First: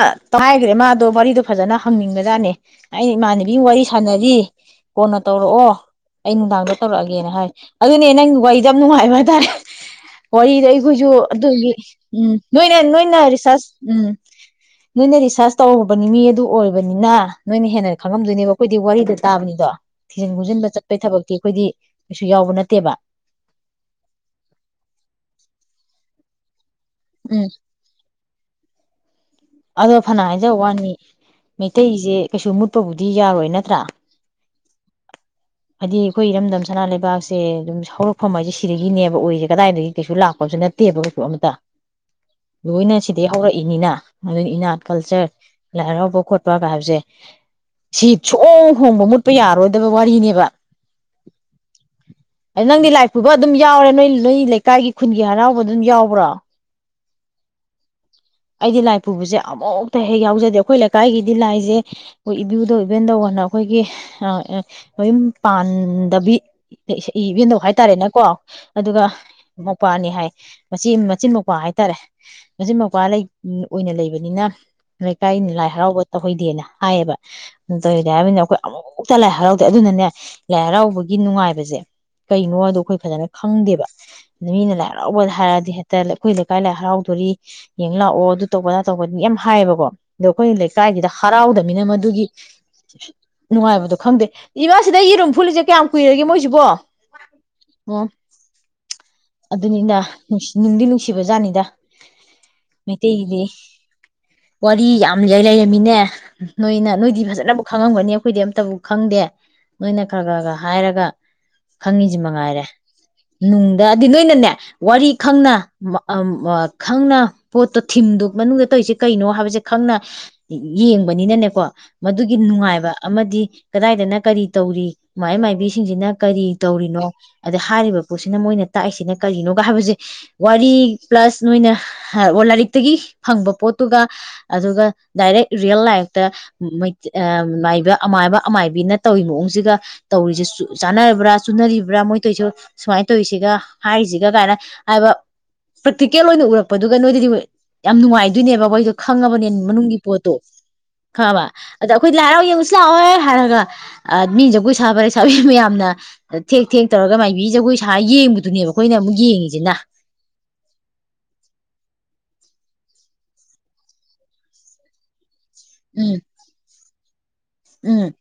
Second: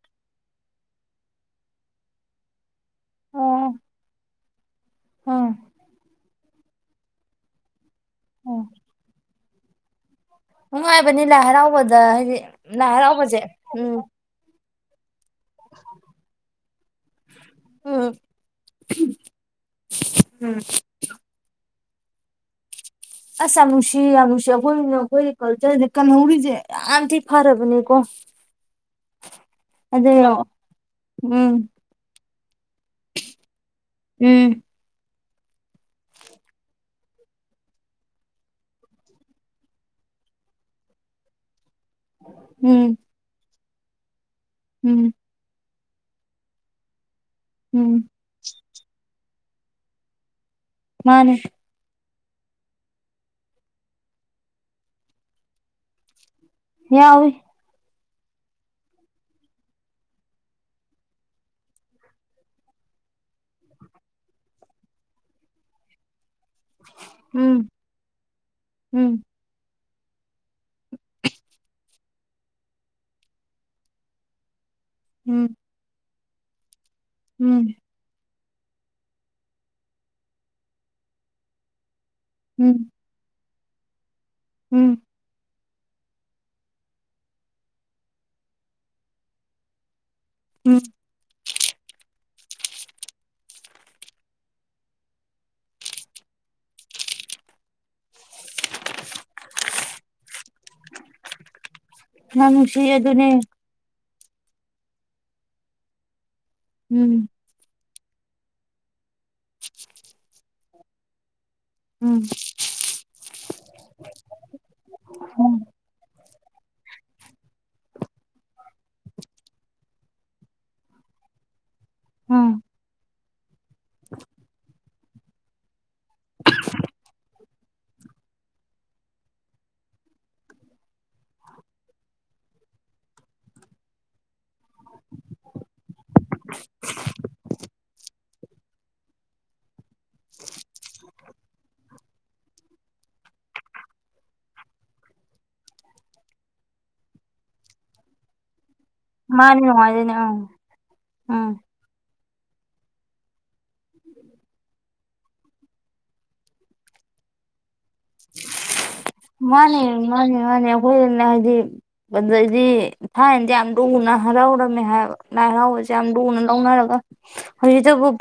ꯑ ꯇꯥꯏꯈ꯭ꯔꯦ ꯃꯥꯗꯣ ꯋꯥꯔꯤꯗꯣ ꯐꯖꯅ ꯍꯪꯅꯤꯡꯕ ꯖꯥꯠꯅꯦ ꯑꯩꯩꯅ ꯏꯃꯥꯟꯅꯕꯤꯒ ꯑꯣ ꯋꯥꯔꯤ ꯁꯥꯟꯅꯔꯤ ꯀꯣꯟꯅ ꯎꯝ ꯇꯧꯔꯛꯑꯣ ꯑꯩ ꯅꯨꯡꯗꯥꯡꯗ ꯇꯧꯔꯛꯑꯒꯦꯅ ꯍꯥꯏ ꯑꯗꯨꯅꯦ ꯅꯪꯒꯤ ꯋꯥꯔꯤꯗꯤ ꯎꯝ ꯌꯥꯝ ꯅꯨꯡꯉꯥꯏꯕ ꯍꯥꯏꯇꯥꯔꯦ [inaudible] ꯋꯥꯔꯤꯗ ꯑꯩꯈꯣꯏꯁꯨ ꯅꯨꯡꯉꯥꯏꯕꯅꯤ ꯂꯥꯏ ꯑꯗꯨꯒꯤ ꯍꯔꯥꯎꯕꯗ ꯎꯝ ꯍꯥꯏꯗꯤ ꯅꯣꯏꯅ ꯂꯥꯏ ꯅꯣꯏꯅ ꯍꯔꯥꯎꯕꯁꯦ ꯔꯤꯁꯥꯔꯁ ꯎꯝ ꯅꯣꯏꯅ ꯔꯤꯁ ꯁꯥꯔꯁ ꯇꯧꯔꯨꯔꯕ ꯃꯤ ꯑꯗꯨ ꯑꯣꯏꯕꯅꯤꯅ ꯅꯣꯏꯅ ꯍꯦꯟꯅ ꯎꯝ ꯈꯪꯉꯝꯗꯣꯏꯅꯦꯕ ꯑꯩꯈꯣꯏꯗꯤ ꯋꯥꯔꯤꯗ ꯇꯥꯕꯅꯤꯗꯣ ꯊꯤꯖꯤꯟ ꯎꯝ ꯈꯨꯝꯖꯤꯟꯕ ꯆꯠꯄꯩ ꯊꯕꯛꯇꯤ ꯑꯩꯈꯣꯏꯗꯤ ꯀꯩꯁꯨ ꯌꯥꯎꯕ ꯅꯠꯇꯦꯕ ꯑꯁ ꯌꯥꯝ ꯅꯨꯡꯁꯤ ꯌꯥꯝ ꯅꯨꯡꯁꯤ ꯑꯩꯈꯣꯏ ꯑꯩꯈꯣꯏ ꯀꯜꯆꯔꯁꯦ ꯀꯟꯍꯧꯔꯤꯁꯦ ꯌꯥꯝꯊꯝ ꯎꯝ ꯐꯔꯕꯅꯤ ꯀꯣ ꯑꯗꯣ ꯐꯅ ꯍꯥꯏꯖ ꯋꯥꯅꯤ ꯎꯝ ꯃꯩꯇꯩꯁꯦ ꯀꯩꯨꯝꯃꯨ ꯆꯄꯕꯨꯗꯤ ꯌꯥꯔꯣꯏ ꯅꯠꯇ꯭ꯔꯥ ꯎꯝ ꯍꯥꯏꯗꯤ ꯑꯩꯈꯣꯏ ꯏꯔꯝꯗꯝ ꯁꯅꯥ ꯂꯩꯕꯥꯛꯁꯦ ꯑꯗꯨꯝ ꯍꯧꯔꯛꯐꯝ ꯍꯥꯏꯁꯦ ꯁꯤꯗꯒꯤꯅꯦꯕ ꯑꯣꯏꯁꯦ ꯀꯗꯥꯏꯗꯒꯤ ꯀꯩꯁꯨ ꯂꯥꯛꯄꯁꯨ ꯅꯠꯇꯦꯕ ꯀꯩꯁꯨ ꯑꯃꯇ ꯂꯣꯏꯅ ꯎꯝ ꯁꯤꯗꯤꯩ ꯍꯧꯔꯛꯏ ꯏꯅꯤꯅ ꯑꯗꯨ ꯏꯅꯥꯠ ꯎꯝ ꯀꯜꯆꯔ ꯂꯥꯏꯔꯥꯎꯕ ꯈꯣꯠꯄꯒ ꯍꯥꯏꯕꯁꯦ ꯎꯝ ꯁꯤꯠꯁꯨ ꯍꯣꯡꯕ ꯃꯨꯠꯄ ꯌꯥꯔꯣꯏꯗꯕ ꯋꯥꯔꯤꯅꯦꯕ ꯃꯥꯅꯦ ꯑ ꯅꯪꯗꯤ ꯂꯥꯏ ꯄꯨꯕ ꯑꯗꯨꯝ ꯌꯥꯎꯔꯦ ꯅꯣꯏ ꯅꯣꯏ ꯂꯩꯀꯥꯏꯒꯤ ꯈꯨꯟꯒꯤ ꯍꯔꯥꯎꯕ ꯑꯗꯨꯝ ꯌꯥꯎꯕ꯭ꯔꯣ ꯌꯥꯎꯎꯦ ꯑꯩꯗꯤ ꯂꯥꯏ ꯄꯨꯕꯁꯦ ꯑꯃꯨꯛꯇ ꯍꯦꯛ ꯌꯥꯎꯖꯗꯦ ꯑꯩꯈꯣꯏ ꯂꯩꯀꯥꯏꯒꯤꯗꯤ ꯂꯥꯏꯁꯦ ꯑꯩꯈꯣꯏ ꯏꯕꯨꯨꯗꯧ ꯏꯕꯦꯟꯗꯧꯅ ꯑꯩꯈꯣꯏꯒꯤ ꯃꯌꯨꯝ ꯄꯥꯟꯗꯕꯤ ꯏꯚꯦꯟꯗꯣꯛ ꯎꯝ ꯍꯥꯏꯇꯥꯔꯦꯅꯦꯀꯣ ꯑꯗꯨꯒ ꯎꯝ ꯃꯄꯥꯅꯤ ꯍꯥꯏ ꯃꯆꯤꯟ ꯃꯆꯤꯟ ꯃꯧ꯭ꯋꯥ ꯍꯥꯏꯇꯥꯔꯦ ꯃꯆꯤꯟ ꯃ ꯅꯨꯄꯥ ꯑꯣꯏꯅ ꯂꯩꯕꯅꯤꯅ ꯂꯩꯀꯥꯏꯅꯤ ꯎꯝ ꯂꯥꯏ ꯍꯔꯥꯎꯕ ꯇꯧꯍꯣꯏꯗꯌꯦꯂ ꯍꯥꯏꯌꯦꯕ ꯎꯝ ꯑꯗꯨ ꯇꯧꯔꯤꯗꯤ ꯍꯥꯏꯕꯅꯤꯅ ꯑꯩꯈꯣꯏ ꯑꯃꯨꯛꯇ ꯂꯥꯏ ꯍꯔꯥꯎꯗꯦ ꯑꯗꯨꯅꯅꯦ ꯂꯥꯏ ꯍꯔꯥꯎꯕꯒꯤ ꯅꯨꯡꯉꯥꯏꯕꯁꯦ ꯀꯩꯅꯣ ꯑꯗꯨꯗ ꯎꯝ ꯑꯩꯈꯣꯏ ꯐꯖꯅ ꯈꯪꯗꯦꯕ ꯃꯤꯅ ꯎꯝ ꯂꯥꯏꯔꯥꯎꯕꯗ ꯍꯥꯏꯔꯛꯑꯗꯤ ꯍꯥꯏ ꯑꯩꯈꯣꯏ ꯂꯩꯀꯥꯏ ꯂꯥꯏ ꯍꯔꯥꯎꯗꯣꯔꯤ ꯌꯦꯡ ꯂꯥꯛꯑꯣ ꯑꯗꯨ ꯇꯧꯕꯗꯥ ꯇꯧꯕ ꯌꯥꯝ ꯍꯥꯏꯌꯦꯕꯀꯣ ꯑꯗꯣ ꯑꯩꯈꯣꯏ ꯎꯝ ꯂꯩꯀꯥꯏꯒꯤꯗ ꯍꯔꯥꯎꯗꯕꯅꯤꯅ ꯃꯗꯨꯒꯤ ꯅꯨꯡꯉꯥꯏꯕꯗꯣ ꯈꯪꯗꯦ ꯏꯃꯥꯁꯤꯗ ꯌꯦꯔꯨꯝ ꯐꯨꯜꯂꯤꯁꯦ ꯀꯌꯥꯝ ꯀꯨꯏꯔꯒꯦ ꯃꯣꯏꯁꯤꯕꯣ ꯑꯣ ꯑꯗꯨꯅꯤꯅ ꯅꯨꯡꯗꯤ ꯅꯨꯡꯁꯤꯕ ꯖꯥꯠꯅꯤꯗ ꯅꯪꯁꯤ ꯑꯗꯨ ꯑꯗꯨꯅꯦ ꯋꯥꯔꯤ ꯌꯥꯝ ꯂꯩꯏ ꯂꯩꯔꯝꯃꯤꯅꯦ ꯅꯣꯏꯅ ꯅꯣꯏꯗꯤ ꯎꯝ ꯐꯖꯅꯕꯨ ꯈ ꯈꯪꯉꯝꯒꯅꯤ ꯑꯩꯈꯣꯏꯗꯤ ꯑꯝꯇꯕꯨ ꯈꯪꯗꯦ ꯅꯣꯏꯅ ꯈꯔ ꯈꯔ ꯈꯔ ꯍꯥꯏꯔꯒ ꯈꯪꯉꯤꯁꯤ ꯎꯝ ꯃꯉꯥꯏꯔꯦ ꯅꯨꯡꯗ ꯑꯗꯨꯗꯤ ꯅꯣꯏꯅꯅꯦ ꯋꯥꯔꯤ ꯈꯪꯅ ꯎꯝ ꯈꯪꯅ ꯄꯣꯠꯇꯣ ꯊꯤꯝꯗꯣ ꯃꯅꯨꯡꯗ ꯇꯧꯔꯤꯁꯦ ꯀꯩꯅꯣ ꯍꯥꯏꯕꯁꯦ ꯈꯪꯅ ꯌꯦꯡꯕꯅꯤꯅꯅꯦꯀꯣ ꯃꯗꯨꯒꯤ ꯎꯝ ꯅꯨꯡꯉꯥꯏꯕ ꯑꯃꯗꯤ ꯀꯗꯥꯏꯗꯅ ꯀꯔꯤ ꯇꯧꯔꯤ ꯃꯥꯏ ꯃꯥꯏꯕꯤꯁꯤꯡꯁꯤꯅ ꯀꯔꯤ ꯇꯧꯔꯤꯅꯣ ꯑꯗ ꯍꯥꯏꯔꯤꯕ ꯄꯣꯠꯁꯤꯅ ꯃꯣꯏꯅ ꯇꯥꯛꯏꯁꯤꯅ ꯀꯔꯤꯅꯣꯒ ꯍꯥꯏꯕꯁꯦ ꯋꯥꯔꯤ ꯄ꯭ꯂꯁ ꯅꯣꯏꯅ ꯑꯣ ꯂꯥꯏꯔꯤꯛꯇꯒꯤ ꯐꯪꯕ ꯄꯣꯠꯇꯨꯒ ꯑꯗꯨꯒ ꯗꯥꯏꯔꯦꯛ ꯔꯤꯌꯦꯜ ꯂꯥꯏꯐꯇ ꯃꯥꯏꯕ ꯑꯃꯥꯏꯕ ꯑꯃꯥꯏꯕꯤꯅ ꯇꯧꯔꯤ ꯃꯑꯣꯡꯁꯤꯒ ꯇꯧꯔꯤꯁꯤ ꯆꯥꯟꯅꯔꯕ꯭ꯔꯥ ꯆꯨꯅꯔꯤꯕ꯭ꯔꯥ ꯃꯣꯏ ꯇꯣꯏꯁꯨ ꯁꯨꯃꯥꯏꯅ ꯇꯧꯔꯤꯁꯤꯒ ꯍꯥꯏꯔꯤꯁꯤꯒ ꯀꯥꯏꯅ ꯍꯥꯏꯕ ꯄ꯭ꯔꯦꯛꯇꯤꯀꯦꯜ ꯑꯣꯏꯅ ꯎꯔꯛꯄ ꯄꯗꯨꯒ ꯅꯣꯏꯗꯗꯤ ꯌꯥꯝ ꯅꯨꯡꯉꯥꯏꯗꯣꯏꯅꯦꯕ ꯑꯩꯈꯣꯏ ꯈꯪꯉꯕꯅꯤ ꯃꯥꯅꯦ ꯃꯅꯨꯡꯒꯤ ꯅꯨꯡꯉꯥꯏꯗꯣꯏꯅꯦ ꯄꯣꯠꯇꯣ ꯎꯝ ꯈꯕ ꯎꯝ ꯑꯗ ꯑꯩꯈꯣꯏ ꯂꯥꯏꯔꯥꯎ ꯌꯦꯁꯤꯂꯋꯥꯣꯏ ꯍꯥꯏꯔꯒ ꯑꯗꯃꯤꯖꯕꯨꯣꯏ ꯁꯍꯕꯔ ꯂꯩꯁꯥꯕꯤ ꯃꯌꯥꯝꯅ ꯊꯦꯛ ꯊꯦꯛ ꯇꯧꯔꯒ ꯃꯥꯏꯕꯤ ꯖꯒꯣꯏ ꯁꯥ ꯌꯦꯡꯕꯗꯨꯅꯦꯕ ꯑꯩꯈꯣꯏꯅ ꯑꯃꯨꯛ ꯌꯦꯡꯉꯤꯁꯤꯅ ꯃꯥꯅꯦ ꯃꯥꯅꯦ ꯃꯥꯅꯦ ꯑꯈꯣꯏꯅ ꯍꯥꯏꯗꯤ ꯑꯗꯨꯗꯩꯗꯤ ꯊꯥꯏꯅꯗꯤ ꯌꯥꯝ ꯂꯨꯅ ꯍꯔꯥꯎꯔꯝꯃꯦ ꯍꯥꯏꯕ ꯂꯥꯏ ꯍꯔꯥꯎꯕꯁꯦ ꯌꯥꯝ ꯎꯝ ꯂꯨꯅ ꯂꯧꯅꯔꯒ ꯍꯧꯖꯤꯛꯇꯇꯕꯨ ꯎꯝ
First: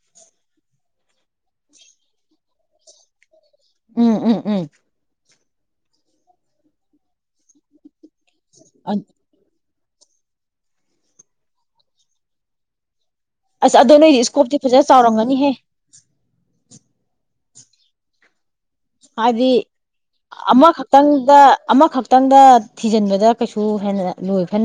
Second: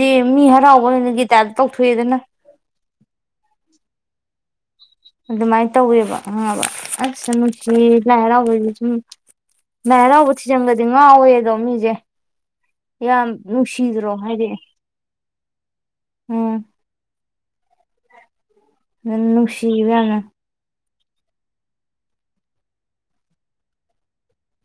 ꯗꯤ ꯃꯤ ꯍꯔꯥꯎꯕꯅ ꯒꯤꯇꯗ ꯇꯧꯊꯣꯛꯑꯦꯗꯅ ꯎꯝ ꯎꯝ ꯎꯝ ꯑꯗꯨꯃꯥꯏꯅ ꯇꯧꯋꯦꯕ ꯑꯪꯕ ꯑꯁ ꯅꯨꯡꯇꯤ ꯂꯥꯏ ꯍꯔꯥꯎ ꯍꯣꯏ ꯎꯝ ꯂꯩ ꯍꯔꯧꯕ ꯊꯤꯖꯟꯕꯁꯦ ꯉꯥꯑꯣꯏꯗꯣ ꯃꯤꯖꯦ ꯑꯁ ꯑꯗꯣ ꯅꯣꯏꯗꯤ ꯏꯁꯀꯣꯞꯇꯤ ꯐꯖꯅ ꯆꯥꯎꯔꯝꯒꯅꯤꯍꯦ ꯎꯝ ꯍꯥꯌꯗꯦ ꯅꯨꯡꯁꯤꯕ ꯌꯥꯝꯅ ꯑꯃꯈꯛ ꯇꯪꯗ ꯑꯃꯈꯛꯇꯪꯗ ꯊꯤꯖꯤꯟꯕꯗ ꯀꯩꯁꯨ ꯍꯦꯟꯅ ꯂꯣꯏꯐ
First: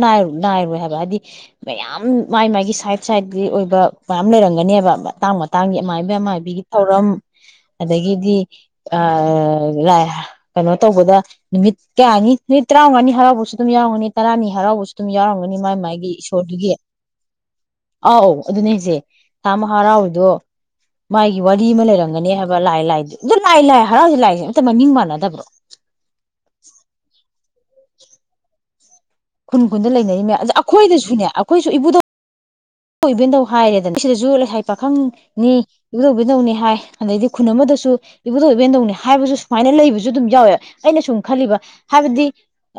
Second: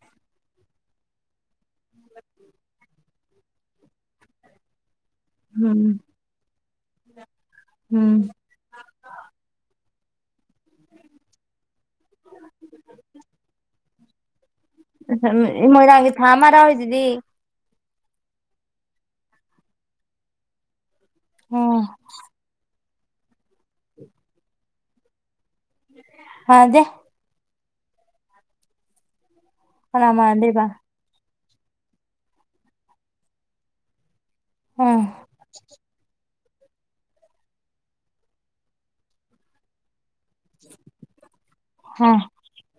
ꯅꯥꯏꯔꯣꯏ ꯍꯥꯏꯕ ꯍꯥꯏꯗꯤ ꯃꯌꯥꯝ ꯃꯥꯏ ꯃꯥꯒꯤ ꯁꯥꯏꯠ ꯁꯥꯏꯠꯀꯤ ꯑꯣꯏꯕ ꯃꯌꯥꯝ ꯂꯩꯔꯝꯒꯅꯦꯕ ꯃꯇꯥꯡ ꯃꯇꯥꯡꯒꯤ ꯎꯝ ꯑꯃꯥꯏꯕꯤ ꯑꯃꯥꯏꯕꯤꯒꯤ ꯊꯧꯔꯝ ꯎꯝ ꯑꯗꯒꯤꯗꯤ ꯀꯩꯅꯣ ꯇꯧꯕꯗ ꯅꯨꯃꯤꯠ ꯀꯌꯥꯅꯤ ꯅꯨꯃꯤꯠ ꯇꯔꯥꯃꯉꯥꯅꯤ ꯍꯔꯥꯎꯕꯁꯨ ꯑꯗꯨꯝ ꯌꯥꯎꯒꯅꯤ ꯇꯔꯥꯅꯤ ꯍꯔꯥꯎꯕꯁꯨ ꯑꯗꯨꯝ ꯌꯥꯎꯔꯝꯒꯅꯤ ꯃꯥꯏ ꯃꯥꯒꯤ ꯃꯣꯏꯔꯥꯪꯒꯤ ꯊꯥ ꯑꯃ ꯏꯁꯣꯔꯗꯨꯒꯤ ꯑꯣꯏꯣꯏꯗꯗꯤ ꯑꯧ ꯑꯗꯨꯅꯦꯁꯦ ꯊꯥ ꯑꯃꯥ ꯍꯔꯥꯎꯔꯤꯗꯣ ꯃꯥꯒꯤ ꯋꯥꯔꯤ ꯎꯝ ꯑꯃ ꯂꯩꯔꯝꯒꯅꯤ ꯍꯥꯏꯕ ꯂꯥꯏ ꯂꯥꯏ ꯗꯨꯠ ꯂꯥꯏ ꯂꯥꯏ ꯍꯔꯥꯎꯁꯦ ꯂꯥꯛꯏꯦꯝꯛꯇ ꯃꯃꯤꯡ ꯃꯥꯟꯅꯗꯕ꯭ꯔꯣ ꯃꯅꯥꯗꯦ ꯈꯨꯟ ꯈꯨꯟꯗ ꯀꯅꯥ ꯂꯩꯅꯔꯤꯃꯦ ꯑꯗ ꯃꯥꯟꯅꯗꯣꯏꯕ ꯑꯩꯈꯣꯏꯗꯁꯨꯅꯦ ꯑꯩꯈꯣꯏꯁꯨ ꯏꯕꯨꯗ ꯏꯕꯅ ꯇꯧ ꯍꯥꯏꯔꯦꯗꯅ ꯁꯤꯗꯁꯨ ꯍꯥꯏ ꯎꯝ ꯄꯥꯈꯪꯅꯤ ꯏꯗꯧꯕꯤꯅꯧꯅꯤ ꯍꯥꯏ ꯑꯗꯩꯗꯤ ꯈꯨꯟ ꯑꯃꯗꯁꯨ ꯏꯕꯨꯙꯧ ꯏꯕꯦꯟꯗꯧꯅꯤ ꯍꯥꯏꯕꯁꯨ ꯁꯨꯃꯥꯏꯅ ꯂꯩꯕꯁꯨ ꯑꯗꯨꯝ ꯌꯥꯎꯋꯦ ꯑꯩꯅ ꯁꯨꯝ ꯈꯜꯂꯤꯕ ꯎꯝ ꯍꯥꯏꯕꯗꯤ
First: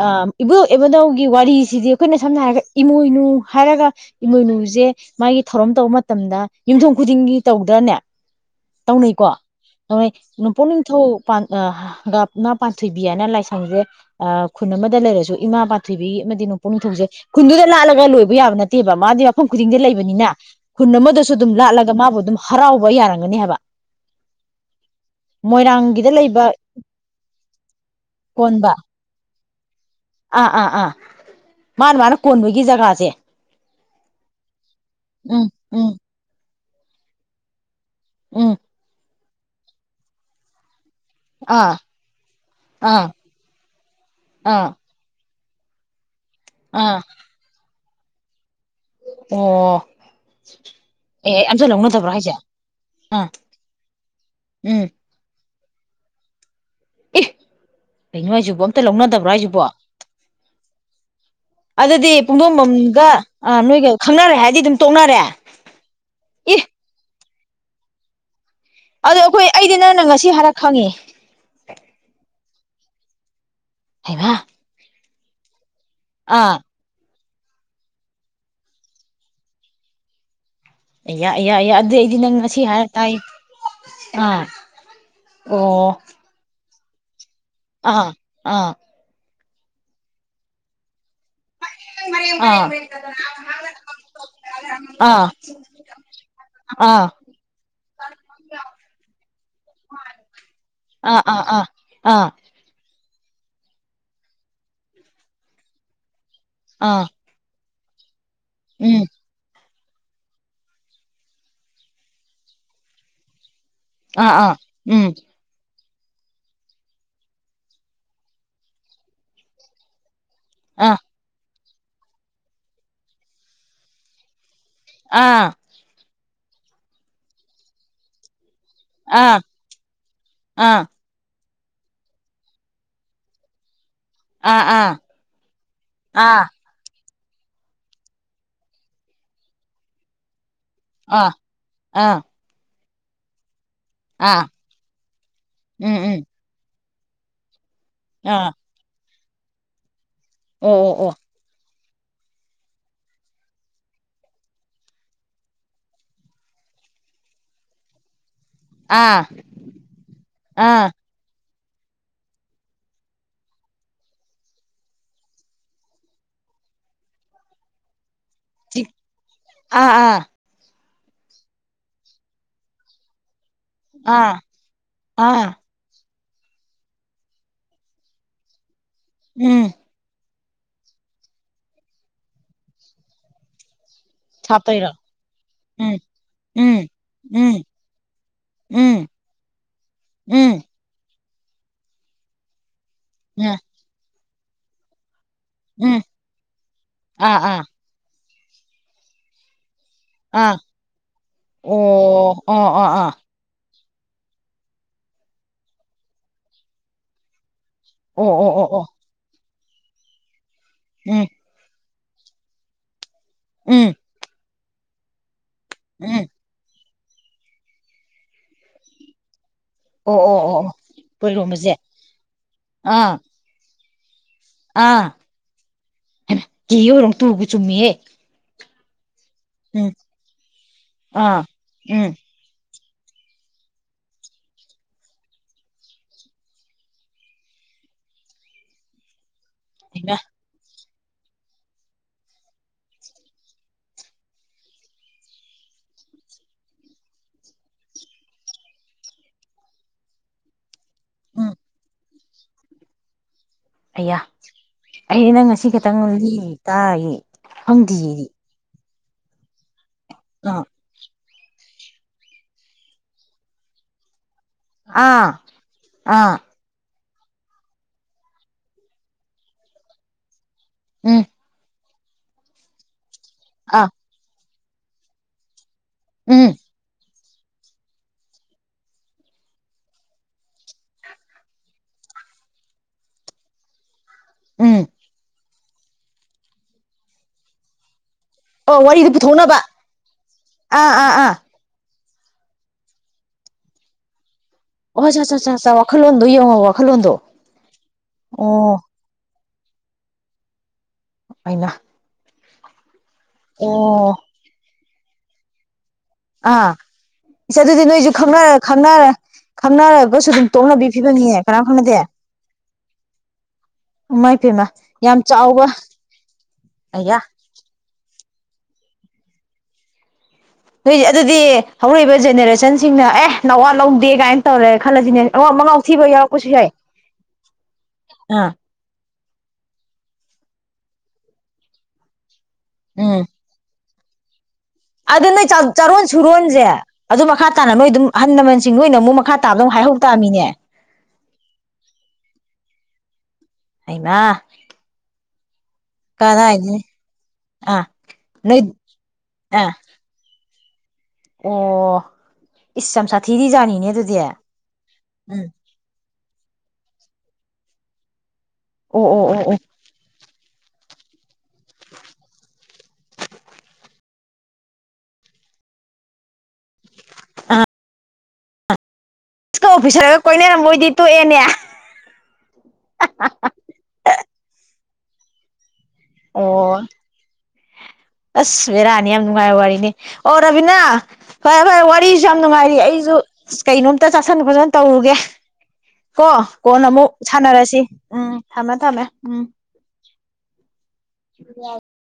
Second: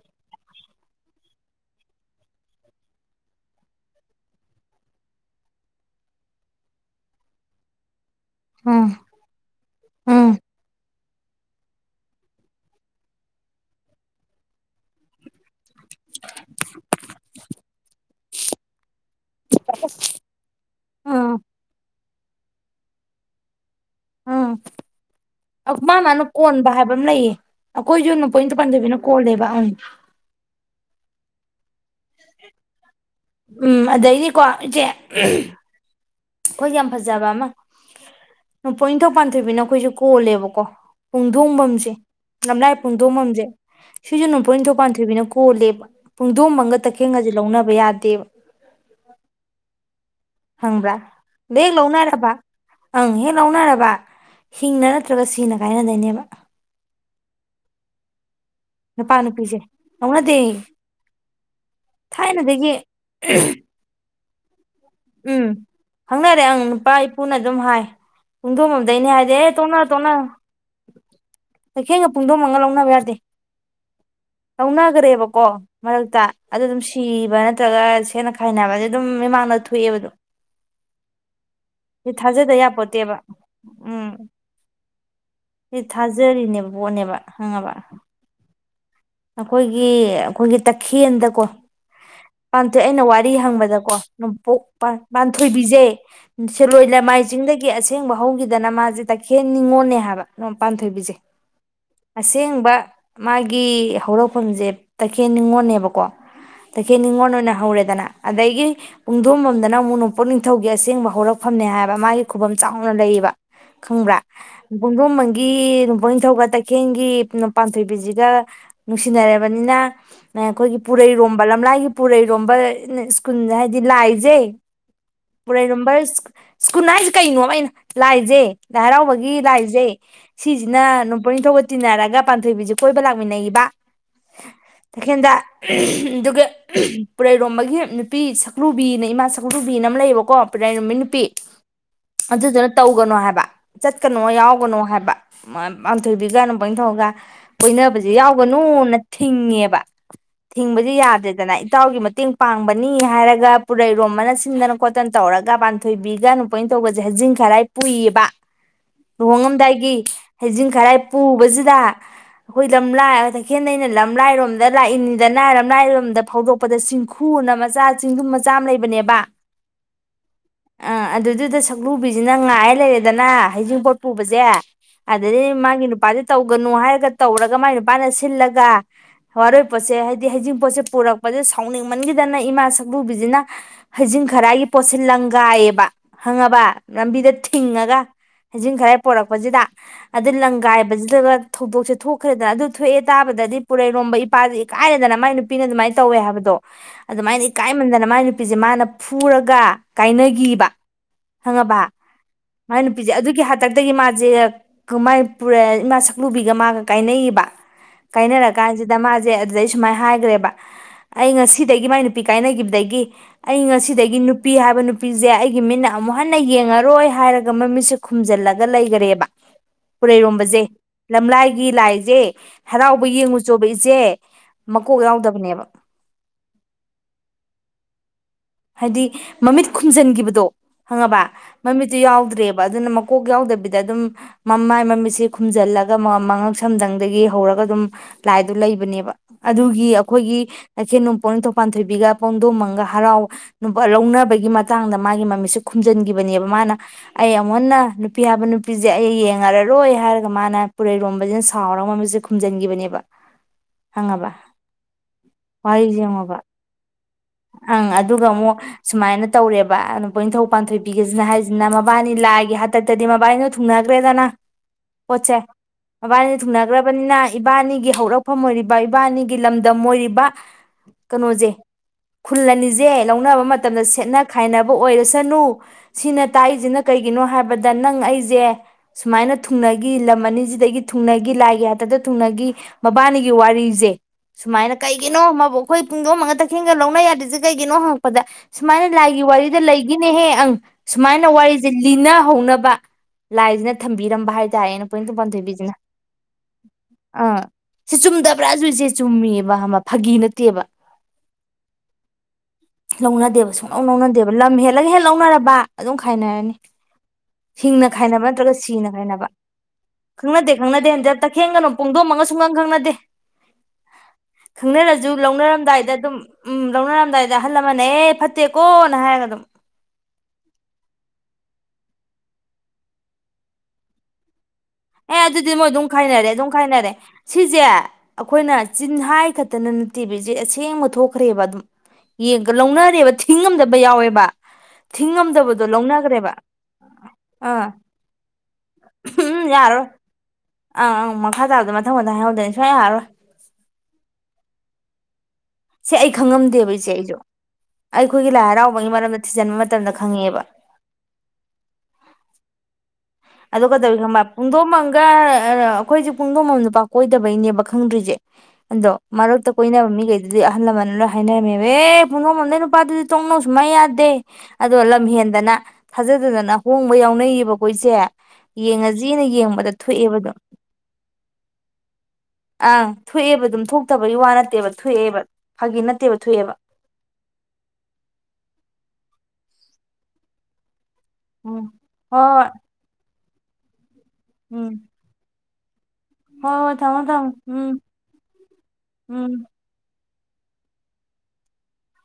ꯑ ꯏꯕꯨꯗꯧ ꯏꯕꯙꯧꯒꯤ ꯋꯥꯔꯤꯁꯤꯗꯤ ꯑꯩꯈꯣꯏꯅ ꯁꯝꯅ ꯍꯥꯏꯔꯒ ꯏꯃꯣꯏꯅꯨ ꯍꯥꯏꯔꯒ ꯏꯃꯣꯏꯅꯨꯁꯦ ꯃꯥꯒꯤ ꯊꯧꯔꯝ ꯇꯧꯕ ꯃꯇꯝꯗ ꯌꯨꯝꯊꯣꯡ ꯈꯨꯗꯤꯡꯒꯤ ꯇꯧꯗ꯭ꯔꯅꯦ ꯎꯝ ꯇꯧꯅꯩꯀꯣ ꯇꯧꯅꯩ ꯎꯝ ꯅꯣꯡꯄꯣꯛ ꯅꯤꯡꯊꯧ ꯑ ꯏꯃꯥ ꯄꯥꯟꯊꯣꯏꯕꯤ ꯍꯥꯏꯅ ꯂꯥꯏꯁꯪꯁꯦ ꯑ ꯈꯨꯟ ꯑꯃꯗ ꯂꯩꯔꯁꯨ ꯏꯃꯥ ꯄꯟꯊꫭꯏꯕꯤ ꯑꯃꯗꯤ ꯅꫭꯡꯄꫭꯛ ꯅꯤꯡꯊꯧꯖꯦ ꯈꯨꯟꯗꯨꯗ ꯂꯥꯠꯂꯒ ꯌꯥꯕ ꯅꯠꯇꯦꯕ ꯃꯥꯗꯤ ꯈꯨꯗꯤꯡꯗ ꯂꯩꯕꯅꯤꯅ ꯈꯨꯟ ꯑꯃꯗꯁꯨ ꯑꯥ ꯑꯗꯨꯝ ꯂꯥꯠꯂꯒ ꯃꯥꯕꯨ ꯑꯗꯨꯝ ꯍꯔꯥꯎꯕ ꯌꯥꯔꯝꯒꯅꯤ ꯍꯥꯏꯕ ꯎꯝ ꯃꯥ ꯃꯣꯏꯔꯥꯡꯒꯤꯗ ꯃꯥꯅ ꯂꯩꯕ ꯀꯣꯟꯕ ꯍꯥꯏꯕ ꯑꯝ ꯂꯩꯌꯦ ꯑꯩꯈꯣꯏꯁꯨ ꯅꯄꯣꯛ ꯅꯤꯡꯊꯧ ꯀꯣꯟꯕ ꯄꯥꯟꯊꫭꯏꯕꯤꯅ ꯀꯣꯜꯂꯦꯕ [inaudible] ꯑꯥ ꯑꯥ ꯑꯥ ꯃꯥꯅ ꯃꯥꯅ ꯀꯣꯟꯕꯒꯤ ꯖꯒꯥꯁꯦ ꯎꯝ ꯑꯗꯩꯗꯤꯀꯣ ꯏꯆꯦ ꯎꯝ ꯎꯝ ꯑꯩꯈꯣꯏꯒꯤ ꯌꯥꯝ ꯐꯖꯕ ꯑꯃ ꯎꯝ ꯅꫭꯡꯄꫭꯛ ꯅꯤꯡꯊꯧ ꯄꯥꯟꯊꯣꯏꯕꯤꯅ ꯑꯩꯈꯣꯏꯁꯨ ꯀꯣꯜꯂꯦꯕꯀꯣ ꯑꯥ ꯄꯨꯡꯊꯣꯡꯕꯝꯁꯦ ꯂꯝꯂꯥꯏ ꯑꯥ ꯄꯨꯡꯊꯣꯡꯕꯝꯁꯦ ꯁꯤꯁꯨ ꯅꫭꯡꯄꫭꯛ ꯑꯥ ꯅꯤꯡꯊꯧ ꯄꯥꯟꯊꯣꯏꯕꯤꯅ ꯀꯣ ꯀꫭꯜꯂꯦꯕ ꯄꯨꯡꯗꯣꯝꯕꯝꯒ ꯑꯥ ꯇꯈꯦꯡꯒꯁꯦ ꯂꯧꯅꯕ ꯌꯥꯗꯦ ꯗꯦꯕ ꯑꯣ ꯑꯦ ꯑꯝꯇ ꯂꯦꯛ ꯂꯧꯅꯗꯕ꯭ꯔꯣ ꯂꯧꯅꯔꯕ ꯍꯥꯏꯁꯦ ꯑꯪ ꯑꯥ ꯍꯦꯛ ꯂꯧꯅꯔꯕ ꯎꯝ ꯍꯤꯡꯅ ꯅꯠꯇ꯭ꯔꯒ ꯁꯤꯅ ꯀꯥꯏꯅꯗꯣꯏꯅꯦꯕ ꯑꯦ ꯀꯩꯅꫭ ꯍꯥꯏꯖꯦ ꯑꯝꯇ ꯅꯨꯄꯥ ꯂꯧꯅꯗꯕ꯭ꯔꯥ ꯅꯨꯄꯤꯁꯦ ꯍꯥꯏꯁꯤꯕꯣ ꯂꯧꯅꯗꯦ ꯑꯗꯨꯗꯤ ꯊꯥꯏꯅꯗꯒꯤ ꯄꯨꯡꯗꯣꯡꯕꯝꯒ ꯅꯣꯏꯒ ꯈꯪꯅꯔꯦ ꯍꯥꯏꯗꯤ ꯑꯗꯨꯝ ꯇꯣꯛꯅꯔꯦ ꯎꯝ ꯍꯪꯅꯔꯦ ꯏ ꯅꯨꯄꯥꯏ ꯄꯨꯨꯅ ꯑꯗꯨꯝ ꯍꯥꯏ ꯄꯨꯡꯗꯣꯝꯕꯝꯗꯩꯅꯦ ꯑꯗꯣ ꯍꯥꯏꯗꯤ ꯑꯩꯈꯣꯏ ꯑꯦ ꯑꯩꯗꯤ ꯇꯣꯛꯅꯔꫭ ꯅꯪꯅ ꯇꯣꯛꯅꯌꫭ ꯉꯁꯤ ꯍꯥꯏꯔ ꯈꯪꯉꯤ ꯇꯈꯦꯡꯒ ꯄꯨꯡꯗꯣꯝꯕꯝꯒ ꯂꯧ ꯈꯪꯅꯕ ꯌꯥꯗꯦ ꯍꯩꯃꯥ ꯂꯧꯅꯥꯒꯔꯦꯕ ꯀꯣ ꯃꯔꯛꯇ ꯑꯥ ꯑꯗꯨ ꯑꯗꯨꯝ ꯁꯤ ꯕ ꯅꯠꯇ꯭ꯔꯒ ꯁꯦꯠꯅ ꯈꯥꯏꯅꯕꯁ ꯑꯗꯨꯝ ꯏꯃꯥꯡꯗ ꯊꯣꯛꯑꯦꯕꯗꯨ ꯌꯥꯏ - ꯌꯥꯏ ꯑꯗꯨꯗ ꯑꯩꯗꯤ ꯅꯪ ꯉꯁꯤ ꯍꯥꯏꯔ ꯇꯥꯏ ꯌꯥꯄꯣꯠꯇꯦꯕ ꯑ ꯎꯝ ꯁꯤ ꯑꯣ꯫ [unintelligible] ꯑꯥ ꯑꯥ꯫ ꯑꯩꯈꯣꯏꯒꯤ ꯑꯩꯈꯣꯏꯒꯤ ꯇꯈꯦꯜꯗ ꯑꯥ ꯄꯥꯝꯊꯦ ꯑꯩꯅ ꯋꯥꯔꯤ ꯍꯪꯕꯗꯀꯣ ꯑꯥ ꯄꯥꯟꯊꯣꯏꯕꯤꯁꯦ ꯁꯦꯜꯂꯣꯏ ꯑꯥ ꯂꯃꯥꯏ ꯆꯤꯡꯗꯒꯤ ꯑꯁꯦꯡꯕ ꯍꯧꯈꯤꯗꯅ ꯃꯥꯁꯦ ꯇꯈꯦꯜ ꯅꯤꯉꯣꯜꯅꯦ ꯍꯥꯏꯕ ꯅ ꯄꯥꯟꯊꯣꯏꯕꯤꯁꯦ ꯑꯥ ꯑꯥ ꯑꯥ ꯑꯥ ꯑꯁꯦꯡꯕ ꯃꯥꯒꯤ ꯍꯧꯔꯛꯐꯝꯁꯦ ꯇꯈꯦꯜ ꯅꯤꯉꯣꯜꯅꯦꯕꯀꯣ ꯇꯈꯦꯟ ꯑꯥ ꯅꯤꯉꯣꯜ ꯑꯣꯏꯅ ꯍꯧꯔꯦ ꯗꯅꯥ ꯑꯗꯒꯤ ꯎꯝ ꯑꯃꯝꯕꯝꯗꯅ ꯑꯃꯨꯛ ꯅꯣꯡꯄꯣꯛ ꯅꯤꯡꯊꯧꯒꯤ ꯑꯁꯦꯡꯕ ꯍꯧꯔꯛꯐꯝꯅꯦ ꯍꯥꯏꯕ ꯃꯥꯒꯤ ꯈꯨꯕꯝ ꯆꯥꯎꯅ ꯂꯩꯌꯦꯕ ꯈꯪꯕ꯭ꯔꯥ ꯑꯥ ꯑꯥ ꯎꯝ ꯀꯣꯟꯗꯣꯃꯚꯝꯒꯤ ꯅꯤꯡꯊꯧꯒ ꯇꯈꯦꯡꯒꯤ ꯄꯥꯟꯊꯣꯏꯕꯤꯁꯤꯒ ꯅꯨꯡꯁꯤꯅꯕꯅꯤꯅ ꯑꯩꯈꯣꯏꯒꯤ ꯑꯥ ꯄꯨꯔꯩꯔꯣꯝꯝꯕꯜ ꯂꯥꯏꯒꯤ ꯄꯨꯔꯩꯔꯣꯝꯕ ꯁ꯭ꯀꯨꯜ ꯍꯥꯏꯗꯤ ꯗꯤ ꯂꯥꯏꯖ ꯑꯥ ꯄꯨꯔꯩ ꯔꯣꯝꯕ ꯁ꯭ꯀꯨꯟ ꯍꯥꯏꯁꯦ ꯀꯩꯅꯣꯕ ꯑꯩꯅ ꯂꯥꯏ ꯖꯦ ꯂꯥꯏ ꯍꯔꯥꯎꯕꯒꯤ ꯑꯥ ꯂꯥꯏꯁꯦ ꯑꯥ ꯁꯤꯁꯤꯅ ꯅꯣꯡꯄꯣꯛ ꯅꯤꯡꯊꯧ ꯇꯤꯟꯅꯔꯒ ꯄꯥꯟꯊꯣꯏꯕꯤꯁꯦ ꯀꯣꯏꯕ ꯂꯥꯛꯃꯤꯟꯅꯈꯤꯕ ꯑꯥ ꯑꯥ ꯇꯥꯈꯦꯟꯗ ꯑꯥ ꯑꯗꯨꯒꯥ ꯄꯨꯔꯩꯔꯣꯝꯕꯒꯤ ꯅꯨꯄꯤ ꯁꯝ ꯂꯨꯕꯤꯅ ꯏꯃꯥ ꯁꯛꯂꯨꯕꯤꯅ ꯑꯃ ꯂꯩꯌꯦꯕꯀꯣ ꯄꯨꯔꯩ ꯔꯣꯝꯕꯥ ꯒꯤ ꯅꯨꯄꯤ ꯑꯥ ꯑꯥ ꯑꯗꯨꯗꯨꯨꯅꯥ ꯇꯧꯒꯅꯣ ꯍꯥꯏꯕ ꯆꯠꯀꯅꯣ ꯑꯥ ꯌꯥꯎꯒꯅꯣ ꯍꯥꯏꯕ ꯎꯝ ꯎꯝ ꯄꯥꯟꯊꯣꯏꯕꯤ ꯒ ꯇꯧꯔꯒꯥ ꯀꯣꯏꯅꯕꯁꯦ ꯑꯥ ꯌꯥꯎꯒꯅꯨꯅ ꯊꯤꯡꯉꯦꯕ ꯑꯣ ꯊꯤꯡꯕꯗꯤ ꯑꯣ ꯑꯣ ꯌꯥꯗ꯭ꯔꯦꯗꯅ ꯑꯩ ꯏꯇꯥꯎꯒꯤ ꯃꯇꯦꯡ ꯄꯥꯡꯕꯅꯤ ꯍꯥꯏꯔꯒ ꯒ ꯄꯨꯔꯩꯔꯣꯝꯃꯅ ꯁꯤꯟꯗꯅ ꯈꯣꯠꯇꯅ ꯇꯧꯔꯒ ꯄꯥꯟꯊꯣꯏꯕꯤꯒ ꯅꯣꯡꯄꯣꯛ ꯅꯤꯡ ꯊꯧ ꯒꯥꯁꯦ ꯍꯖꯤꯡ ꯈꯔꯥꯏ ꯄꯨꯏꯌꯦꯕ ꯑꯥ ꯂꯨꯍꯣꯡꯉꯝꯗꯥꯏꯒꯤ ꯍꯩꯖꯤꯡ ꯑꯥ ꯈꯔꯥꯏ ꯄꯨꯕꯁꯤ ꯇꯥ ꯑꯈꯣꯏ ꯂꯝꯂꯥꯏ ꯇꯈꯦꯟꯗꯩꯅ ꯂꯝꯂꯥꯏꯔꯣꯝꯗ ꯂꯥꯛꯏꯅꯤꯗꯅ ꯂꯝꯂꯥꯏꯔꯣꯝꯗ ꯐꯥꯎꯗꯣꯛꯄꯗ ꯆꯤꯡꯈꯨꯅ ꯃꯆꯥ ꯆꯤꯡꯗꯨꯝ ꯃꯆꯥ ꯑꯝ ꯆꯤ ꯂꯩꯕꯅꯦꯕ ꯑꯥ ꯑꯥ ꯑꯗꯨꯗꯨꯗ ꯁꯝꯄꯨꯕꯤꯖꯤꯅ ꯉꯥꯏ ꯂꯩꯔꯦꯗꯅ ꯍꯩꯖꯤꯡꯄꯣꯠ ꯑꯥ ꯄꯨꯕꯖꯦ ꯑꯥ ꯑꯥ ꯑꯗꯗꯩ ꯃꯥꯒꯤ ꯅꯨꯄꯥꯖꯦ ꯇꯧꯒꯅꯨ ꯍꯥꯏꯔꯒ ꯇꯧꯔꯒ ꯃꯥꯏ ꯅꯨꯄꯥꯅ ꯁꯤꯜꯂꯒ ꯋꯥꯔꯣꯏ ꯎꯝ ꯄꯣꯠꯁꯦ ꯍꯥꯏꯠ ꯗꯤ ꯍꯩꯖꯤꯡ ꯄꯣꯠꯁꯦ ꯄꯨꯔꯛꯄꯖꯦ ꯁꯥꯎꯅꯤꯡꯃꯟꯒꯤꯗꯅ ꯏꯃꯥꯁꯛ ꯕꯨꯕꯤ ꯖꯤꯅ ꯍꯩꯖꯤꯡ ꯈꯔꯥꯏꯒꯤ ꯍꯥꯞꯇꯣꯏꯔꯣ ꯄꯣꯠꯁꯦ ꯂꯪꯒꯥꯏꯑꯕ ꯎꯝ ꯈꯪꯉꯕ ꯎꯝ ꯂꯝꯕꯤꯗ ꯎꯝ ꯊꯤꯡꯉꯒ ꯍꯩꯖꯤꯡ ꯈꯔꯥꯏ ꯎꯝ ꯄꯣꯔꯛꯄꯖꯤꯗ ꯑꯗꯨ ꯎꯝ ꯂꯪꯒꯥꯏꯕꯖꯤꯗꯒ ꯊꯧꯗꯣꯛꯁꯦ ꯊꯣꯛꯈ꯭ꯔꯦꯗꯅ ꯑꯗꯨ ꯊꯣꯛꯑꯦ ꯑ ꯇꯥꯕꯗꯗꯤ ꯄꯨꯔꯩꯔꯣꯝꯕ ꯏꯞ ꯄꯗꯤ ꯏꯀꯥꯏꯔꯦꯗꯅ ꯃꯥꯏ ꯅꯨꯄꯤ ꯄꯤꯅ ꯑꯗꯨꯃꯥꯏ ꯎꯝ ꯇꯧꯋꯦ ꯍꯥꯏꯕꯗꯣ ꯑꯥ ꯑꯗꯨꯃꯥꯏꯅ ꯑꯥ ꯏ ꯅ ꯃꯥꯏ ꯅꯨꯄꯤꯖꯦ ꯃꯥꯅ ꯐꯨꯔꯒ ꯑꯥ ꯀꯥꯏꯅꯒꯤꯕ ꯑꯣ ꯈꯪꯉꯕ ꯑꯣ ꯑꯣ ꯃꯥꯏ ꯑꯥ ꯅꯨꯄꯤꯖꯦ ꯑꯗꯨꯒꯤ ꯍꯛ ꯇꯛꯇꯒꯤ ꯃꯥꯖꯦ ꯏꯄꯥ ꯄꯨꯔꯦꯜ ꯏꯃꯥ ꯁꯝꯄꯨꯕꯤꯒ ꯃꯥꯒ ꯀꯥꯏꯅꯩꯑꯕ ꯑꯣ ꯑꯣ ꯀꯥꯏꯅꯔ ꯑꯣ ꯑꯣ ꯀꯥꯟꯖꯤꯗ ꯃꯥꯖꯦ ꯑꯗꯨꯝ ꯁꯤꯗꯩ ꯁꯨꯃꯥꯏ ꯍꯥꯏꯒꯔ꯭ꯦꯕ ꯎꯝ ꯑꯩ ꯉꯁꯤꯗꯒꯤ ꯃꯥꯏ ꯅꯨꯄꯤ ꯄꯤ ꯀꯥꯏꯅꯒꯤꯕꯗꯒꯤ ꯑꯩ ꯎꯝ ꯉꯁꯤꯗꯒꯤ ꯅꯨꯞ ꯅꯨꯄꯤ ꯍꯥꯏꯕ ꯅꯨꯄꯤꯖꯦ ꯑꯩ ꯒꯤ ꯃꯤꯠꯅ ꯑꯃꯨꯛ ꯎꯝ ꯍꯟꯅ ꯌꯦꯡꯉꯔꯣꯏ ꯍꯥꯏꯔꯒ ꯃꯃꯤꯠꯁꯦ ꯈꯨꯝꯖꯜꯂꯒ ꯂꯩꯒꯔꯦꯕ ꯑꯣ ꯑꯣ ꯑꯣ ꯄꯨꯔꯩꯔꯣꯝꯕꯖꯦ ꯑꯣ ꯂꯝꯂꯥꯏꯒꯤ ꯄꯣꯏꯔꯣꯝꯕꯁꯦ ꯂꯥꯏꯖꯦ ꯍꯔꯥꯎꯕ ꯑꯥ ꯌꯦꯡꯉꯨ ꯆꯣꯕ ꯖꯦ ꯑꯥ ꯍꯩꯃꯥꯥ ꯀꯤꯌꯦ ꯍꯣꯏꯔꯣꯡ ꯇꯨꯒ ꯆꯨꯡꯉꯤꯍꯦ ꯍꯥꯏꯗꯤ ꯃꯃꯤꯠ ꯈꯨꯝꯖꯟꯒꯤꯕꯗꯣ ꯈꯪꯉꯕ ꯑꯥ ꯃꯃꯤꯠꯇꯨ ꯎꯝ ꯌꯥꯎꯗ꯭ꯔꯦꯕ ꯑꯗꯨꯅ ꯀꯣꯛ ꯌꯥꯎꯗꯕꯤꯗ ꯑꯗꯨꯝ ꯃꯃꯥꯏ ꯃꯃꯤꯠꯁꯦ ꯈꯨꯝꯖꯜꯂꯒ ꯃꯉꯛ ꯁꯝꯗꯪꯗꯒꯤ ꯍꯧꯔꯒ ꯑꯗꯨꯝ ꯂꯥꯏꯗꯨ ꯂꯩꯕꯅꯦꯕ ꯑꯗꯨꯒꯤ ꯍꯩꯃꯥ ꯑꯈꯣꯏꯒꯤ ꯑꯁꯦ ꯅꯣꯡꯄꯣꯛ ꯅꯤꯡꯊꯧ ꯄꯥꯟꯊꯣꯏꯕꯤꯒ ꯄꯣꯡꯗꯣꯝꯃꯪꯒ ꯍꯔꯥꯎ ꯅꯨꯄ ꯂꯧꯅꯕꯒꯤ ꯃꯇꯥꯡꯗ ꯃꯥꯒꯤ ꯃꯃꯤꯠꯁꯦ ꯈꯨꯝꯖꯟꯒꯤꯕꯅꯦꯕ ꯃꯥꯅ ꯑꯩ ꯑꯃꯨꯛ ꯍꯟꯅ ꯅꯨꯄꯤ ꯍꯥꯏꯕ ꯅꯨꯄꯤꯖꯦ ꯑꯩ ꯌꯦꯡꯉꯔꯔꯣꯏ ꯍꯥꯏꯔꯒ ꯃꯥꯅ ꯄꯨꯔꯩꯔꯣꯝꯕꯖꯤꯅ ꯎꯝ ꯁꯥꯎꯔꯒ ꯃꯃꯤꯠꯁꯦ ꯈꯨꯝꯖꯟꯒꯤꯕꯅꯦꯕ ꯑꯌꯥ ꯑꯩ ꯅꯪ ꯉꯁꯤ ꯈꯤꯇꯪ ꯋꯥꯔꯤꯁꯦ ꯂꯤ ꯌꯦꯡꯉꯣꯕ ꯇꯥ ꯑꯪ ꯐꯪꯗꯌꯦ ꯑꯗꯨꯒ ꯑꯃꯨ ꯁꯨꯃꯥꯏꯅ ꯇꯧꯔꯦꯕ ꯄꯣꯏꯟꯊꯧ ꯑꯥ ꯄꯥꯟꯊꯣꯏꯕꯤꯦꯖꯤꯅ ꯍꯥꯏ ꯅ ꯃꯕꯥꯅꯤ ꯂꯥꯏꯑꯒꯤ ꯍꯇꯛꯇꯗꯤ ꯃꯕꯥꯅꯤꯅꯣ ꯊꯨꯡꯅꯈ꯭ꯔꯦꯗꯅ ꯄꯣꯠꯁꯦ ꯑꯥ ꯑꯥ ꯃꯕꯥꯅꯤꯗꯤ ꯊꯨꯡꯅꯈ꯭ꯔꯕꯅꯤꯅ ꯏꯕꯥꯅꯤꯒꯤ ꯍꯧꯔꯛꯐꯝ ꯑꯣꯏꯔꯤꯕ ꯏꯕꯥꯅꯤꯒꯤ ꯂꯝꯗꯝ ꯑꯣꯏꯔꯤꯕ ꯎꯝ ꯀꯩꯅꯣꯁꯦ ꯈꯜꯂꯅꯤ ꯎꯆꯦꯛ ꯂꯧꯅꯕ ꯃꯇꯝꯗ ꯑꯥ ꯁꯦꯠꯅ ꯍꯥꯏꯥꯏꯅꯕ ꯑꯣꯏꯔꯁꯅꯨ ꯁꯤꯅ ꯎꯝ ꯇꯥꯏꯁꯤꯅ ꯀꯩ ꯀꯩꯒꯤꯅꯣ ꯍꯥꯏꯕꯗ ꯅꯪ ꯑꯩꯁꯦ ꯁꯨꯃꯥꯏꯅ ꯊꯨꯡꯅꯈꯤ ꯂꯝ ꯑꯅꯤꯁꯤꯗꯒꯤ ꯊꯨꯡꯅꯈꯤ ꯂꯥꯏꯒꯤ ꯍꯥꯛꯇꯛꯇ ꯊꯨꯡꯅꯈꯤ ꯃꯕꯥꯅꯤꯒꯤ ꯋꯥꯔꯤꯁꯦ ꯁꯨꯃꯥꯏꯅ ꯎꯝ ꯀꯩꯒꯤꯅꯣ ꯃꯕꯣꯛ ꯑꯩꯈꯣꯏ ꯄꯨꯡꯗꯣ ꯑꯃ ꯃꯛꯇ ꯊꯦꯡꯒ ꯂꯧꯅ ꯌꯥꯗꯦ ꯀꯩꯒꯤꯅꯣꯍꯣ ꯂ ꯑꯣ ꯁꯨꯃꯥꯏꯅ ꯋꯥꯔꯤꯗꯨ ꯂꯥꯏꯒꯤ ꯄꯨꯊꯣꯛꯅꯕ ꯋꯥꯔꯤꯗ ꯂꯩꯈꯤꯅꯦꯍꯦ ꯑꯪ ꯑꯥ ꯑꯥ ꯁꯨꯃꯥꯏꯅ ꯑꯥ ꯋꯥꯔꯤꯁꯦ ꯂꯤꯅꯍꯧꯅꯕ ꯂꯥꯏꯁꯤꯅ ꯊꯝꯕꯤꯔꯝꯕ ꯍꯥꯏ ꯇꯥꯏꯌꯦꯅ ꯄꯨꯣꯏꯅ ꯑꯣ ꯑꯗꯨ ꯆꯥ ꯆꯥ ꯆꯥ ꯆꯥ ꯄꯟꯊꯣꯏꯕꯤꯁꯤꯅ ꯋꯥꯈꯜꯂꯣꯟꯗꯣ ꯌꯦꯡꯉꯣ ꯋꯥꯈꯜꯂꯣꯟꯗꯣ ꯑꯥ ꯁꯤ ꯑꯣ ꯆꯨꯝꯗꯕ꯭ꯔꯥꯖꯨꯏꯆꯦ ꯆꯨꯝꯃꯤꯕ ꯋꯥ ꯑꯃ ꯐꯥꯒꯤ ꯅꯠꯇꯦꯕ ꯑꯩꯅ ꯂꯧꯅꯗꯦꯕ ꯁꯨꯡꯂꯧ ꯂꯧꯅꯗꯦꯕ ꯂꯝ ꯍꯦꯜꯂ ꯅꯟꯪ ꯍꯦꯛ ꯂꯧꯅꯔꯕ ꯑꯗꯨꯝ ꯈꯥꯏꯅꯔꯅꯤ ꯑꯥ ꯏꯁ ꯑꯗꯨꯗꯤ ꯍꯤꯡꯅ ꯅꯣꯏꯁꯨ ꯈꯥꯏꯅꯕ ꯈꯪꯅꯔ ꯅꯠꯇ꯭ꯔꯒ ꯁꯤꯅ ꯈꯪꯅꯔ ꯈꯥꯏꯅꯕ ꯈꯪꯅꯔꯒꯁꯨ ꯑꯗꯨꯝ ꯈꯪꯅꯗꯦ ꯈꯪꯅꯗꯦ ꯇꯣꯛꯅꯕꯤ ꯍꯟꯗꯛ ꯐꯤꯕꯝꯅꯤꯅꯦ ꯀꯅꯥꯝ ꯇꯈꯦꯡꯒꯅꯨ ꯈꯪꯅꯗꯦ ꯄꯣꯡꯗꯣꯛꯝꯃꯒ ꯁꯨꯡꯒꯪ ꯈꯪꯅꯗꯦ ꯠꯇꯦ ꯏꯃꯥꯏ ꯄꯦꯝꯃ ꯈꯪꯅꯔꯁꯨ ꯌꯥꯝ ꯆꯥꯎꯕ ꯂꯧꯅꯔꯝꯗꯥꯏꯗ ꯑꯗꯨꯝ ꯎꯝ ꯑꯌꯥ ꯃꯝꯗꯏꯗ ꯍꯜ ꯃꯅꯦ ꯐꯠꯇꯦ ꯀꯣ ꯍꯅ ꯍꯥꯏꯒ ꯑꯗꯨꯝ ꯅꯣꯏꯁꯦ ꯑꯗꯨꯗꯤ ꯍꯧꯔꯛꯏꯕ ꯖꯦꯅꯦꯔꯦꯁꯟꯁꯤꯡꯅ ꯑꯦ ꯅꯋꯥ ꯂꯧꯗꯦ ꯀꯥꯏꯅ ꯇꯧꯔꯦ ꯑꯦ ꯈꯜꯂꯁꯤꯅꯦ ꯑꯣ ꯑꯗꯨꯗꯤ ꯃꯣꯏ ꯃꯉꯥꯎ ꯑꯗꯨꯝ ꯊꯤꯕ ꯈꯥꯏꯅꯔꯦ ꯑꯗꯨꯝ ꯌꯥꯎꯔꯛꯄꯁꯨ ꯌꯥꯏ ꯈꯥꯏꯅꯔꯦ ꯁꯤꯁꯦ ꯑꯥ ꯑꯩꯈꯣꯏꯅ ꯆꯤꯟꯍꯥꯏ ꯈ ꯇꯤꯕꯤꯁꯦ ꯑꯁꯦꯡꯕ ꯊꯣꯛꯈ꯭ꯔꯦꯕ ꯑꯗꯨ ꯂꯧꯅꯔꯦꯕ ꯎꯝ ꯊꯤꯡꯉꯝꯗꯕ ꯌꯥꯎꯋꯦꯕ [inaudible] ꯑꯗꯨ ꯅꯣꯏ ꯊꯤꯡꯉꯝꯗꯕꯗꯣ ꯆꯥꯔꯣꯟ ꯂꯧꯅꯈ꯭ꯔꯦꯕ ꯁꯨꯔꯣꯟꯁꯦ ꯑꯗꯨ ꯃꯈꯥ ꯑꯥ ꯇꯥꯅ ꯅꯣꯏ ꯑꯗꯨꯝ ꯑꯍ ꯂꯃꯟꯁꯤꯡ ꯅꯣꯏꯅ ꯑꯃꯨꯛ ꯃꯈꯥ ꯎꯝ ꯇꯥꯕꯇ ꯌꯥꯔꯣꯏ ꯍꯥꯏꯍꯧ ꯇꯃꯤꯅꯦ ꯑꯪ ꯑꯪ ꯃꯈꯥ ꯇꯥꯕꯗ ꯃꯊꯪ ꯃꯊꯪ ꯍꯥꯏꯍꯧꯗꯣꯏꯅꯤ ꯁꯨꯛꯌꯥ ꯌꯥꯔꯔꯣꯏ ꯍꯩꯃꯥ ꯁꯤ ꯑꯩ ꯈꯪꯉꯝꯗꯦꯕ ꯀꯗꯥꯏꯗꯒꯤ ꯏꯆꯦ ꯑꯩꯁꯨ ꯑꯥ ꯑꯩꯈꯣꯏꯒꯤ ꯂꯥꯏ ꯅꯣꯏ ꯍꯔꯥꯎꯕꯒꯤ ꯃꯔꯝꯗ ꯊꯤꯖꯤꯟꯕ ꯑꯥ ꯃꯇꯝꯗ ꯈꯪꯉꯦꯕ ꯑꯣ ꯏꯁꯝꯁ ꯑ ꯀꯩꯗꯧꯋꯤ ꯈꯪꯕ ꯄꯨꯡꯗꯣꯝꯐꯝꯝꯒ ꯎꯝ ꯑꯩꯈꯣꯏꯁꯨꯦ ꯄꯨꯡꯗꯣꯐꯝꯝꯗ ꯄ ꯀꯣꯏꯗꯕꯩꯅꯦꯕ ꯈꯪꯗ꯭ꯔꯤꯁꯦ ꯑꯗꯣ ꯑꯣ ꯑꯣ ꯑꯣ ꯃꯔꯛꯇ ꯑꯣ ꯀꯣꯏꯕ ꯃꯤ ꯀꯩꯗꯨꯗꯤ ꯑꯗꯨꯗꯤ ꯑꯍꯜ ꯂꯃꯟꯅ ꯂꯣꯏ ꯍꯥꯏꯅꯔꯝꯃꯦꯕ ꯑꯦ ꯐꯣꯡꯗꯣꯡꯐꯝꯝꯗꯩ ꯅꯨꯄꯥꯗꯨꯗꯤ ꯇꯣꯡꯅꯧ ꯁꯨꯡꯃꯥꯏ ꯌꯥꯗꯦ ꯑꯗꯣ ꯂꯝ ꯍꯦꯟꯗꯅ ꯊꯥꯖꯗꯗꯅ ꯍꯣꯡꯕ ꯌꯥꯎꯅꯩꯌꯦꯕꯀꯣ ꯏꯆꯦ ꯌꯦꯉ ꯍꯧꯖꯤꯅ ꯏꯁꯀ ꯌꯦꯡꯕꯗ ꯊꯣꯛꯑꯦꯕ ꯑꯣꯐꯤꯁꯔꯒ ꯑꯗꯨꯝ ꯀꯣꯏꯅꯔꯝꯕꯣꯏꯗꯤ ꯇꯣꯛꯑꯦꯅꯦ ꯑꯪ ꯊꯣꯛꯑꯦꯕ ꯑꯗꯨꯝ ꯊꯣꯛꯇꯕꯒꯤ ꯋꯥ ꯅꯠꯇꯦꯕ ꯑꯕ ꯐꯒꯤꯅ ꯑꯣ ꯑꯁ ꯁꯦꯔ ꯑꯅꯤ ꯌꯥꯝ ꯅꯨꯡꯉꯥꯏ ꯋꯥꯔꯤ ꯑꯣ ꯔꯕꯤꯅꯥ ꯐꯔꯦ ꯎꯝ ꯐꯔꯦ ꯋꯥꯔꯤꯁꯨ ꯍꯣꯏ ꯌꯥꯝ ꯍꯣꯏ ꯅꯨꯡꯉꯥꯏꯔꯤ ꯑꯩꯁꯨ ꯀꯩꯩꯅꯣ ꯑꯛꯇ ꯆꯁꯤꯟ ꯐꯖꯟ ꯎꯝ ꯇꯧꯔꯨꯒꯦ ꯀꯣ ꯍꯣꯏ ꯍꯣꯏ ꯀꯣꯟ ꯊꯝꯃꯣ ꯑꯃꯨꯛ ꯊꯝꯃꯣ ꯎꯝ ꯁꯥꯟꯅꯔꯁꯤ ꯎꯝ ꯊꯝꯃꯦ ꯊꯝꯃꯦ ꯎꯝ [unintelligible]